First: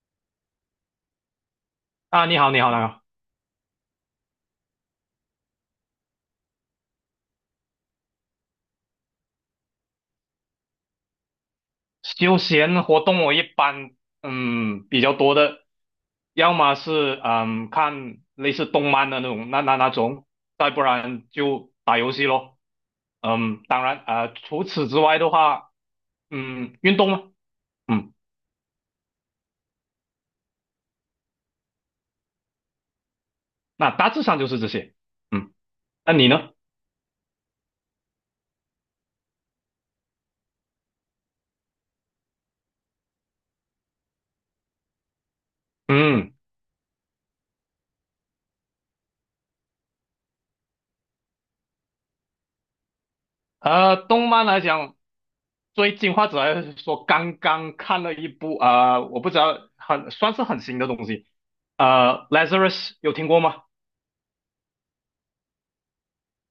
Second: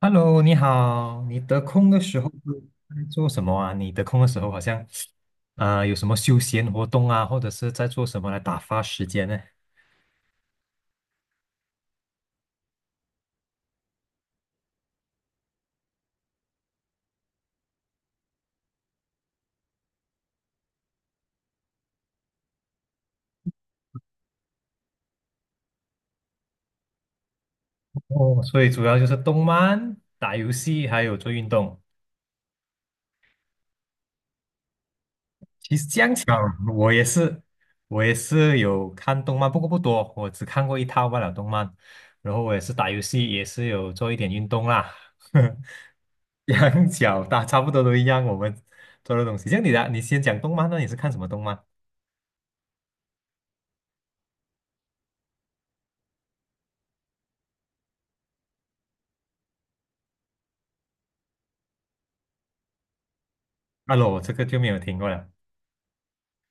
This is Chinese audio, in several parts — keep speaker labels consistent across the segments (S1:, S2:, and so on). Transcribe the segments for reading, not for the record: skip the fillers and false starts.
S1: Hello，你好，你得空的时
S2: 啊，
S1: 候
S2: 你好，
S1: 都
S2: 你好，你好。
S1: 在做什么啊？你得空的时候好像，有什么休闲活动啊，或者是在做什么来打发时间呢？
S2: 休闲活动我一般，比较多的，要么是看类似动漫的那种，再不然就打游戏咯。当然，除此之外的话，运动嘛，嗯，
S1: 哦，所以主要就是动漫、打游戏，还有做运动。
S2: 那大致上就是这些。嗯，
S1: 其实这
S2: 那
S1: 样巧，
S2: 你呢？
S1: 我也是，我也是有看动漫，不过不多，我只看过一套罢了动漫。然后我也是打游戏，也是有做一点运动啦。
S2: 嗯。
S1: 两脚大差不多都一样，我们做的东西。像你的啊，你先讲动漫那你是看什么动漫？
S2: 动漫来讲，最近或者来说刚刚看了一部我不知道很算是很新的东西，Lazarus 有听过吗？
S1: 啊，罗，这个就没有听过了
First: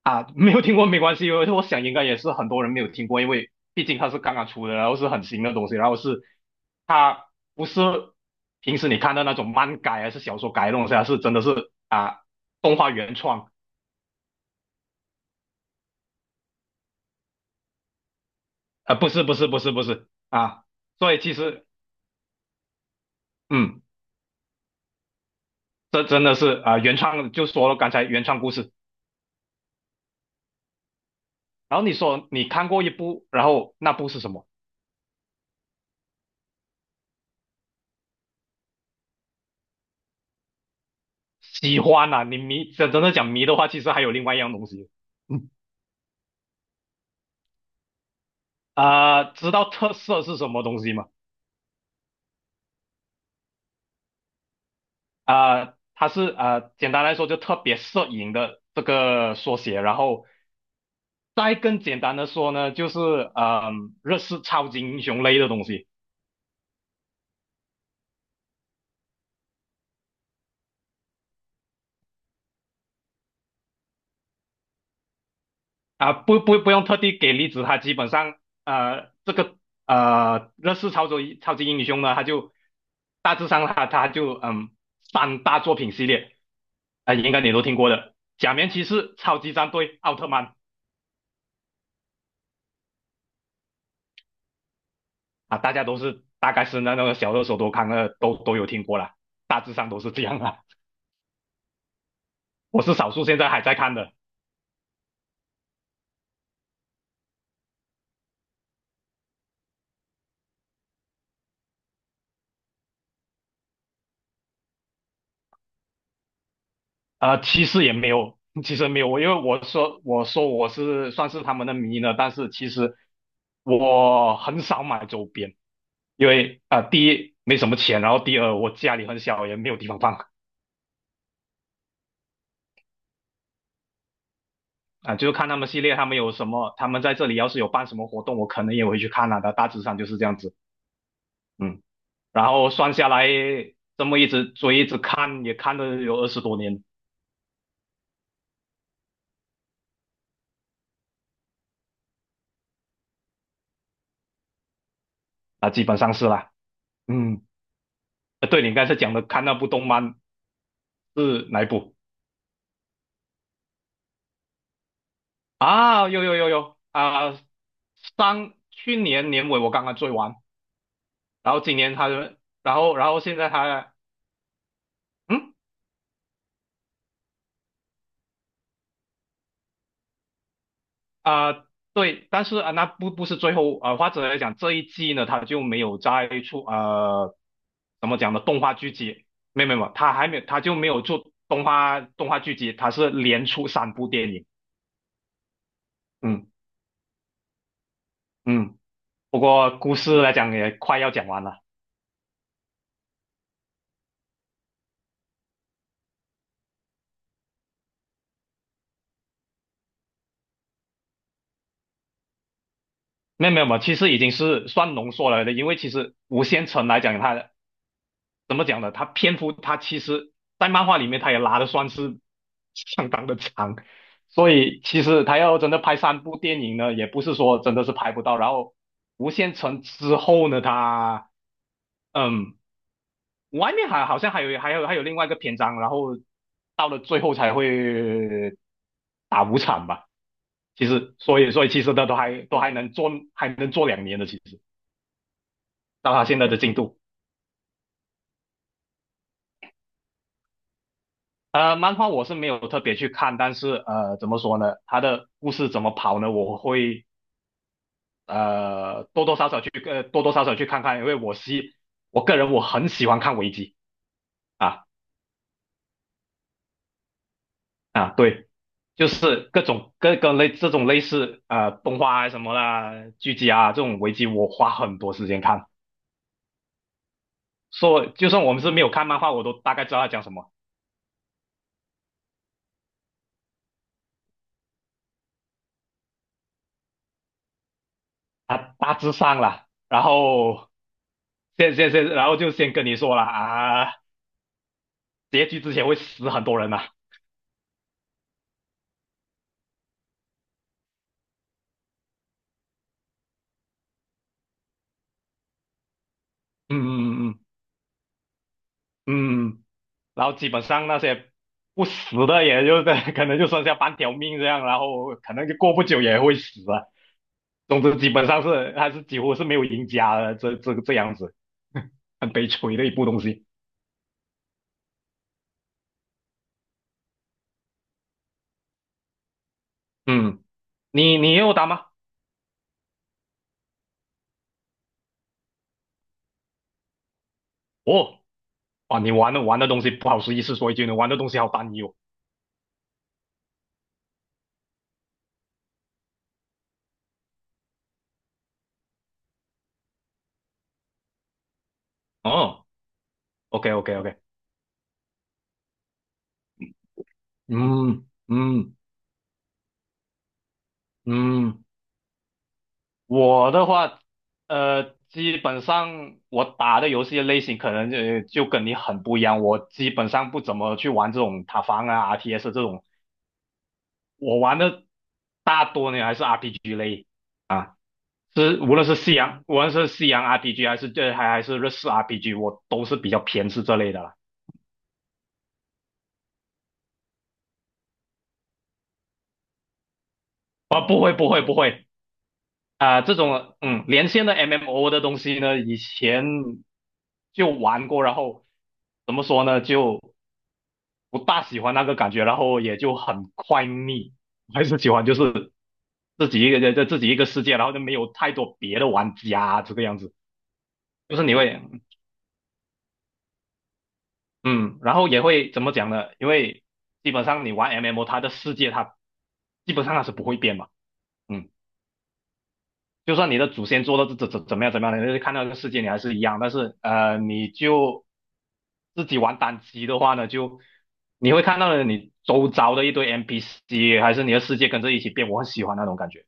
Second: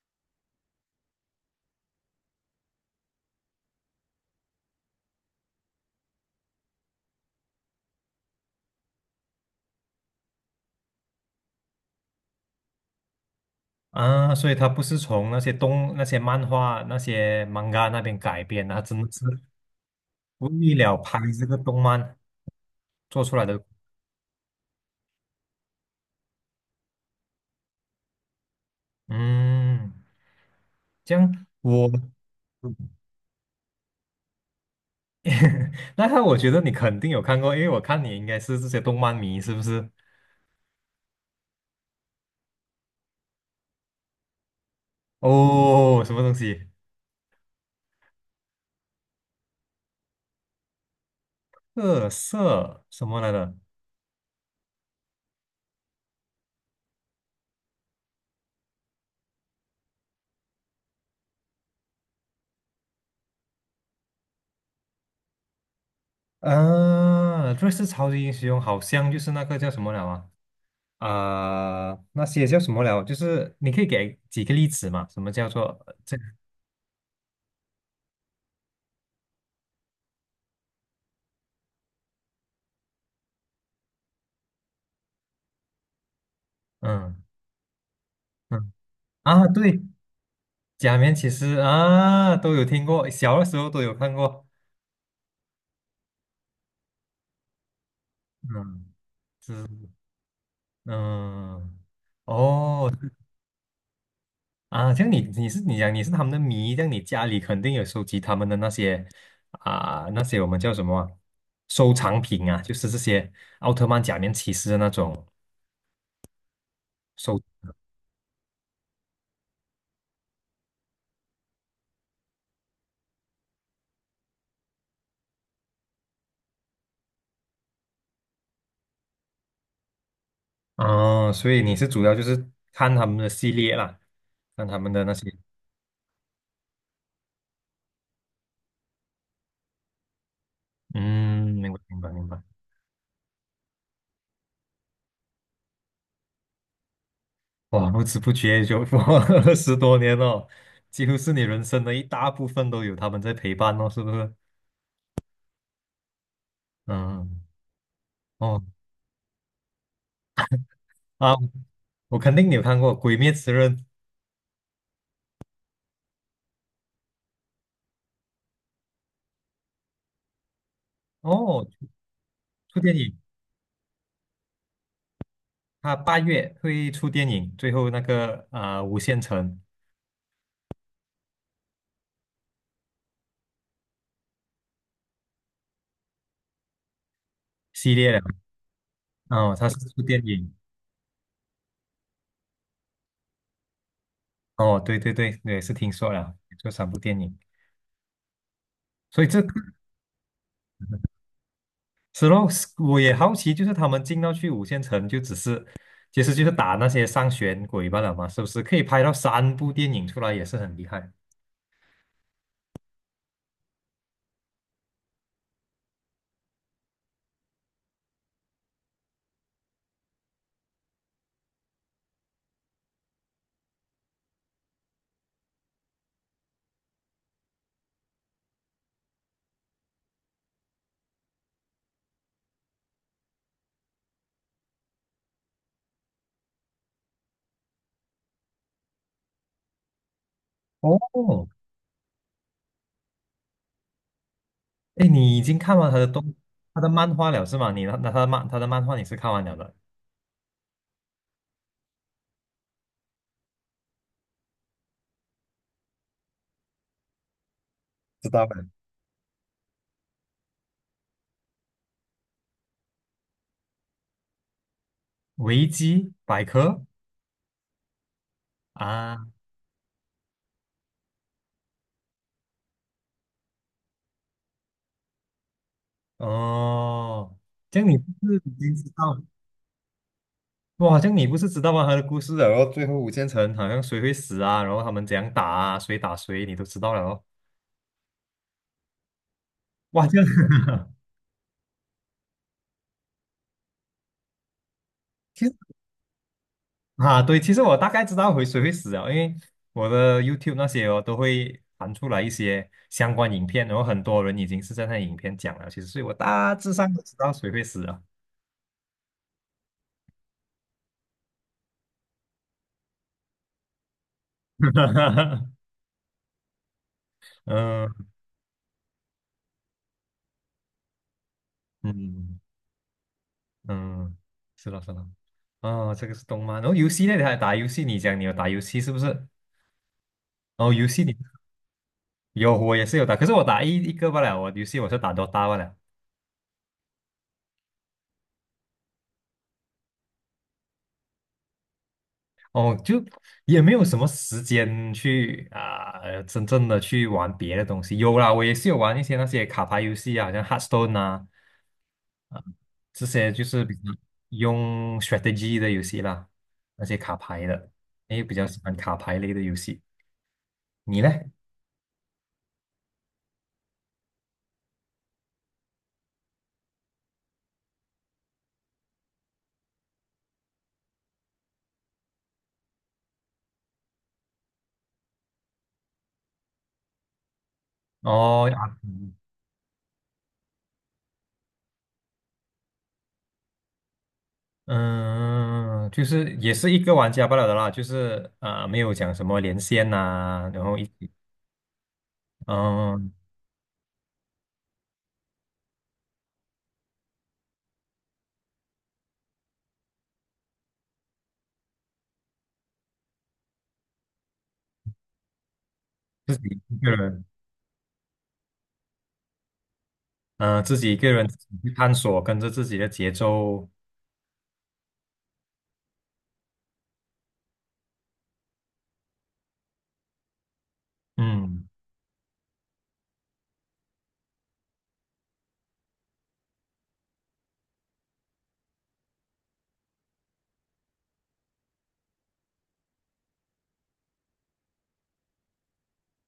S2: 啊，没有听过没关系，因为我想应该也是很多人没有听过，因为毕竟它是刚刚出的，然后是很新的东西，它不是平时你看到那种漫改还是小说改的东西啊，它是真的是动画原创。
S1: 啊，所以它不是从那些漫画、那些 manga 那边改编的，它
S2: 啊，
S1: 真
S2: 不
S1: 的是
S2: 是不是不是不是啊，
S1: 为了
S2: 所
S1: 拍
S2: 以其
S1: 这个
S2: 实
S1: 动漫做出来的。
S2: 嗯。这真的是原创就说了刚才原创故事，
S1: 嗯，这样
S2: 然后
S1: 我
S2: 你说你看过一部，然后那部是什么？
S1: 那他我觉得你肯定有看过，因为我看你应该是这些动漫迷，是不是？
S2: 喜欢啊，你迷真的讲迷的话，其实还有另外一样东西。嗯
S1: 哦，什么东西？
S2: 知道特色是什么东西吗？
S1: 特色什么来的？
S2: 它是简单来说就特别摄影的这个缩写，然后再更简单的说呢，就是日式超级英雄类的东西。
S1: 啊，瑞士超级英雄好像就是那个叫什么了啊？那些叫什么了？就是你可以给几个例子嘛？什么叫做
S2: 啊，
S1: 这？
S2: 不用特地给例子，他基本上这个乐视超级英雄呢，他就大致上他就三大作品系列，
S1: 嗯
S2: 应该你都听过的，假面
S1: 嗯，
S2: 骑士、超
S1: 啊，
S2: 级战
S1: 对，
S2: 队、奥特曼。
S1: 假面骑士啊，都有听过，小的时候都有看过。
S2: 啊，大家都是大概是那个小热手都看了都有听
S1: 嗯，
S2: 过啦，大
S1: 是，
S2: 致上都是这样啦。
S1: 嗯，
S2: 我
S1: 哦，
S2: 是少数现在还在看的。
S1: 啊，像你是他们的迷，像你家里肯定有收集他们的那些我们叫什么啊收藏品啊，就是这些奥特曼、假面骑士的那种。收。
S2: 其实也没有，其实没有，因为我说我是算是他们的迷呢，但是其实我很少买周边。因为第一没什么钱，然后第二我家里很小，也没有地方放啊、
S1: 哦，所以你是主要就是看他们的系列啦，看他们的那
S2: 就
S1: 些，
S2: 是看他们系列，他们有什么，他们在这里要是有办什么活动，我可能也会去看啊的，大致上就是这样子。
S1: 嗯，明白
S2: 嗯，
S1: 明白明白。
S2: 然后算下来这么一直追一直看，也看了有二十多年。
S1: 哇，不知不觉就过了 20多年了，几乎是你人生的一大部分都有他们在陪伴哦，是不是？
S2: 基本上是啦。
S1: 嗯，
S2: 嗯，对，
S1: 哦，
S2: 你刚才讲的看那部动漫
S1: 啊，
S2: 是哪一部。
S1: 我肯定你有看过《鬼灭之刃》
S2: 啊？有有有有啊，上去年年尾我刚刚追完，然后
S1: 哦，
S2: 今年他，然
S1: 出电
S2: 后然
S1: 影，
S2: 后现在他，嗯。
S1: 他8月会出电影，最后那个无限城
S2: 啊、对，但是那不是最后或者来讲这一季呢，他就没有再出，
S1: 系
S2: 怎
S1: 列
S2: 么
S1: 了，
S2: 讲呢？动画剧集，
S1: 哦，
S2: 没
S1: 他
S2: 有没
S1: 是
S2: 有，没有
S1: 出
S2: 他
S1: 电
S2: 还没有，
S1: 影，
S2: 他就没有做动画剧集，他是连出三部电影。
S1: 哦，对对对，我也是听说了，
S2: 嗯
S1: 做三部电影。
S2: 嗯，
S1: 所以
S2: 不
S1: 这个
S2: 过故事来讲也快要讲完了。
S1: 是咯，我也好奇，就是他们进到去五线城，就只是其实就是打那些上弦鬼罢了嘛，是不是？可以拍到三部电影出来，也是很厉害。
S2: 没有没有，没有其实已经是算浓缩了的，因为其实《无限城》来讲，它怎么讲呢？他篇幅他其实，在漫画里面他也拉的算是相当的长，所以其实他要真的拍三部电影呢，也不是说真的是拍不到。然后《无限城》之后呢，他嗯，外面还好像还有另外一个篇章，然后到了最后才会打五场吧。其实，所
S1: 哦，
S2: 以所以其实他都还能做两年的，其实
S1: 哎，你已经看完
S2: 到他现在的进
S1: 他的
S2: 度。
S1: 漫画了是吗？你那他的漫画你是看完了的，
S2: 漫画我是没有特别去看，但是怎么说呢？它的故事怎么跑呢？我会
S1: 知道了。
S2: 多多少少去看看，因为我个人很喜欢看危机。啊
S1: 维基百科
S2: 啊，对，就
S1: 啊，
S2: 是各种各类这种类似动画啊什么啦、剧集啊这种危机，我花很多时间看。
S1: 哦，这样你不
S2: 说就
S1: 是
S2: 算
S1: 已
S2: 我们是
S1: 经
S2: 没
S1: 知
S2: 有看漫
S1: 道？
S2: 画，我都大概知道他讲什么，
S1: 哇，这样你不是知道吗？他的故事了？然后最后五线城好像谁会死啊，然后他们怎样打啊，谁打谁，你都知道了哦。
S2: 他大致上了。然
S1: 哇，这样。
S2: 后 就先跟你说了啊，
S1: 其
S2: 结局之前会死很多人呐、
S1: 啊，对，其实我大概知道会谁会死啊，因为我的 YouTube 那些哦都会弹出来一些相关影片，然后很多人已经是在那影片讲了，其实所以我大致
S2: 嗯
S1: 上都知
S2: 嗯
S1: 道
S2: 嗯
S1: 谁会死啊。
S2: 嗯嗯，然后基本上那些不死的，也就是 可能就剩下半条命这样，然后可 能就过不久也会死啊。总之，
S1: 嗯
S2: 基本上是还是几乎是没有赢家的，这个这样子，很
S1: 嗯
S2: 悲催的一部东西。
S1: 嗯，是了是了，哦，这个是动漫，然后游戏那的还打游戏，你讲你有打游戏是不是？
S2: 嗯，
S1: 哦，游戏你
S2: 你也有打吗？
S1: 有，我也是有打，可是我打一个不了，我游戏我是打 DOT 了。
S2: 哦，哇，你玩的东西不好意思说一句，你玩的东西好单一哦。
S1: 哦，就也没有什么时间去真正的去玩别的东西。有啦，我也是有玩一些那些卡牌游戏啊，好像 Hearthstone 啊，啊、
S2: 哦
S1: 这些就是
S2: ，OK
S1: 比较
S2: OK OK，
S1: 用 strategy 的游戏啦，那些卡牌的，
S2: 嗯
S1: 诶，比较喜欢
S2: 嗯
S1: 卡牌类的游戏。你呢？
S2: 嗯。我的话，基本上我打的游戏类型可能就跟你很不一样。我基本上不怎么去玩这种塔防啊、RTS 这种，我玩的大多呢还是 RPG 类啊，
S1: 哦，
S2: 是无
S1: 啊
S2: 论是西洋，无论是西洋 RPG 还是日式 RPG，我都是比较偏是这类的啦。
S1: 嗯，就是也是一个玩家罢了的啦，就是没有讲什么连线呐、然后
S2: 啊，
S1: 一
S2: 不
S1: 起，
S2: 会不会不会。啊，
S1: 嗯、
S2: 这种连线的 MMO 的东西呢，以前就玩过，然后怎么说呢就。不大喜欢那个感觉，然后也就很快腻。还是喜欢就是自
S1: 自
S2: 己一个
S1: 己
S2: 人
S1: 一
S2: 在
S1: 个
S2: 自己一
S1: 人。
S2: 个世界，然后就没有太多别的玩家这个样子。
S1: 呃，自己一个
S2: 就是
S1: 人
S2: 你会
S1: 去探索，跟着自己的节奏，
S2: 嗯，然后也会怎么讲呢？因为基本上你玩 MMO，它的世界基本上它是不会变嘛。嗯，
S1: 嗯
S2: 就算你的祖先做到怎么样怎么样，你看到这个世界你还是一样，但是你就自己玩单机的话呢，就你会看到了你周遭的一堆 NPC，还是你的世界跟着一起变。我很喜欢那种感觉。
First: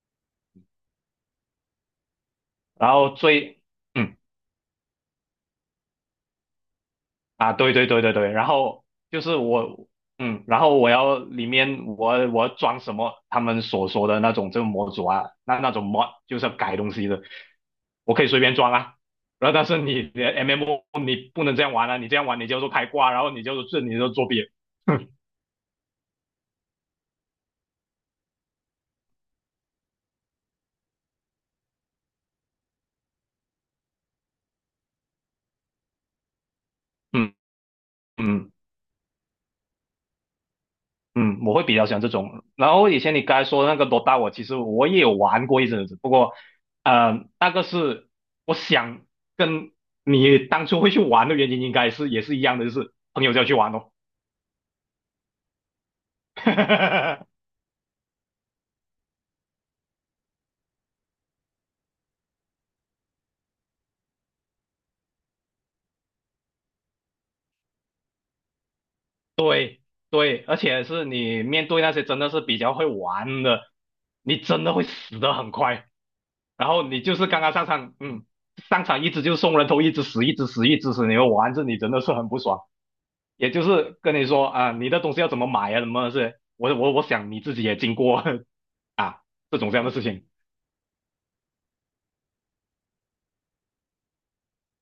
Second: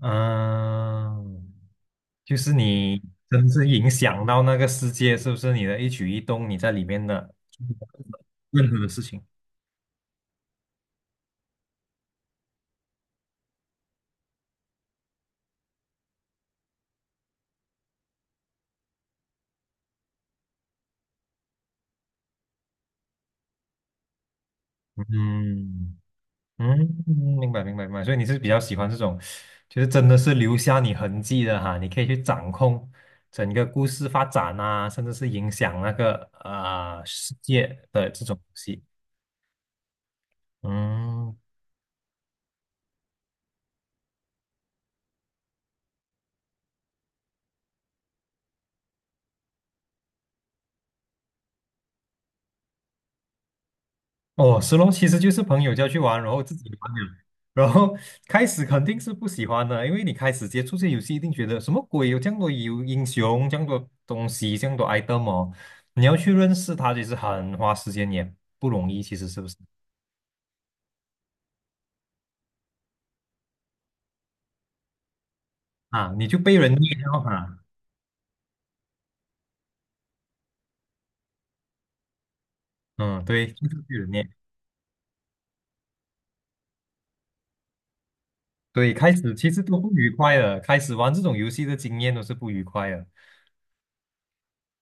S1: 嗯、就是
S2: 然
S1: 你
S2: 后
S1: 真
S2: 最，
S1: 正影
S2: 嗯
S1: 响到那个世界，是不是？你的一举一动，你在里面的
S2: 啊，对对对对对，然
S1: 任何
S2: 后
S1: 的事情，
S2: 就是我，然后我要里面我要装什么他们所说的那种这个模组啊，那种模就是要改东西的，我可以随便装啊。然后但是你的 MMO 你不能这样玩啊，你这样玩你就做开挂，然后你就作弊。
S1: 嗯嗯，明白明白明白。所以你是比较喜欢这种，就是真的是留下你痕迹的哈，你可以去掌控整个故事发展啊，甚至是影响那个世
S2: 嗯
S1: 界的这种东
S2: 嗯。
S1: 西。嗯，
S2: 嗯，我会比较喜欢这种。然后以前你刚才说的那个 DOTA，我其实也有玩过一阵子，不过，那个是我想跟你当初会去玩的原因，应该是也是一样的，就是朋友叫去玩哦。
S1: 哦，石龙其实就是朋友叫去玩，然后自己玩了，然后开始肯定是不喜欢的，因为你开始接触这游戏，一定觉得什么鬼，有这样多有英雄，这样多东西，这样多 item 哦，你要去认识他，其实很花时间，也不容易，其实是不是
S2: 对对，而且是你面对那些真的是比较会玩的，你真的会死的很快。
S1: 啊？你就被
S2: 然
S1: 人虐
S2: 后你就
S1: 了
S2: 是刚刚
S1: 哈，
S2: 上场，上场一直就送人头，一直死，一直死，一直死，你会玩着你真的是很不爽。
S1: 嗯，
S2: 也
S1: 对，
S2: 就
S1: 就是被
S2: 是
S1: 人
S2: 跟你
S1: 虐，
S2: 说啊，你的东西要怎么买啊，什么是，我想你自己也经过
S1: 对，开
S2: 啊
S1: 始其
S2: 这
S1: 实
S2: 种这
S1: 都
S2: 样的
S1: 不
S2: 事
S1: 愉
S2: 情，
S1: 快的，开始玩这种游戏的经验都是不愉快的，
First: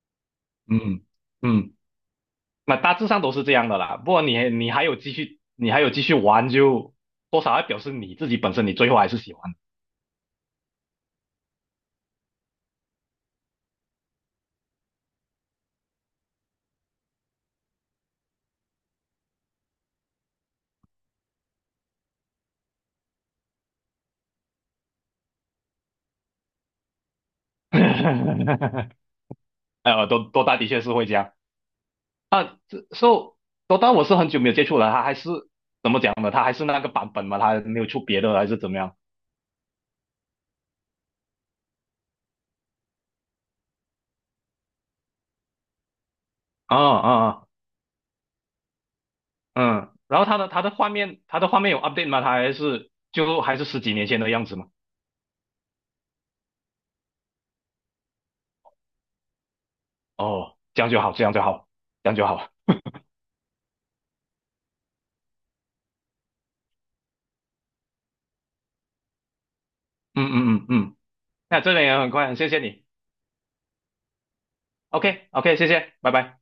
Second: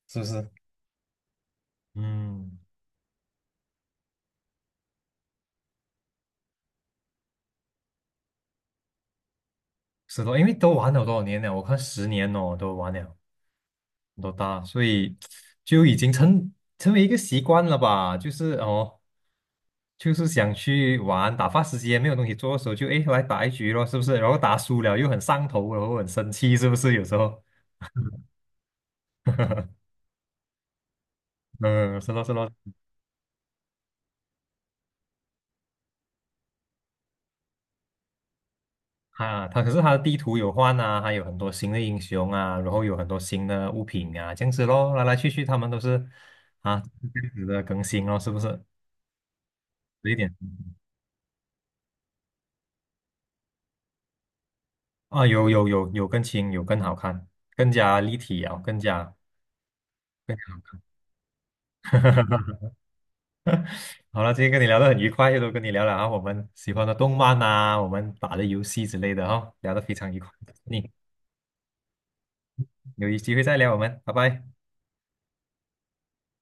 S1: 是不是？
S2: 嗯嗯，
S1: 嗯，
S2: 那大致上都是这样的啦。不过你还有继续玩就，多少要表示你自己本身你最后还是喜欢。
S1: 是的，因为都玩了多少年了，我看10年哦，都玩了。多大，所以就已经成为一个习惯了吧？就是哦，就是想去玩，打发时间，没有东西做的时候就，诶来打一局咯，是不是？然后打输了又很上头，然后很生气，是不是？有时候，
S2: 多多大的确是会这样。
S1: 嗯，是咯是咯，
S2: 这 so 多大我是很久没有接触了，他还是讲的，他还是那个版本嘛，他没有出别的还是怎么样？
S1: 啊，他可是他的地图有换啊，还有很多新的英雄啊，然后有很多新的物品啊，这样子咯，来来去去他们都是
S2: 啊
S1: 啊
S2: 啊
S1: 这样子
S2: 啊！
S1: 的更新咯，是不是？
S2: 嗯，
S1: 有一
S2: 然后
S1: 点
S2: 它的画面有 update 吗？它还是十几年前的样子吗？
S1: 啊，有更新，有更好看，更加立体啊，更加。
S2: 哦，这样就好，这样就好，这样就好。
S1: 好了，今天跟你聊得很愉快，又都跟你聊了啊，我们喜欢的动漫呐，我们打的游戏之类的哈、聊得非常愉
S2: 嗯
S1: 快。
S2: 嗯嗯
S1: 你
S2: 嗯，那这边也很快，很谢谢你。
S1: 有机会再聊我们，拜拜。
S2: OK OK，谢谢，拜拜。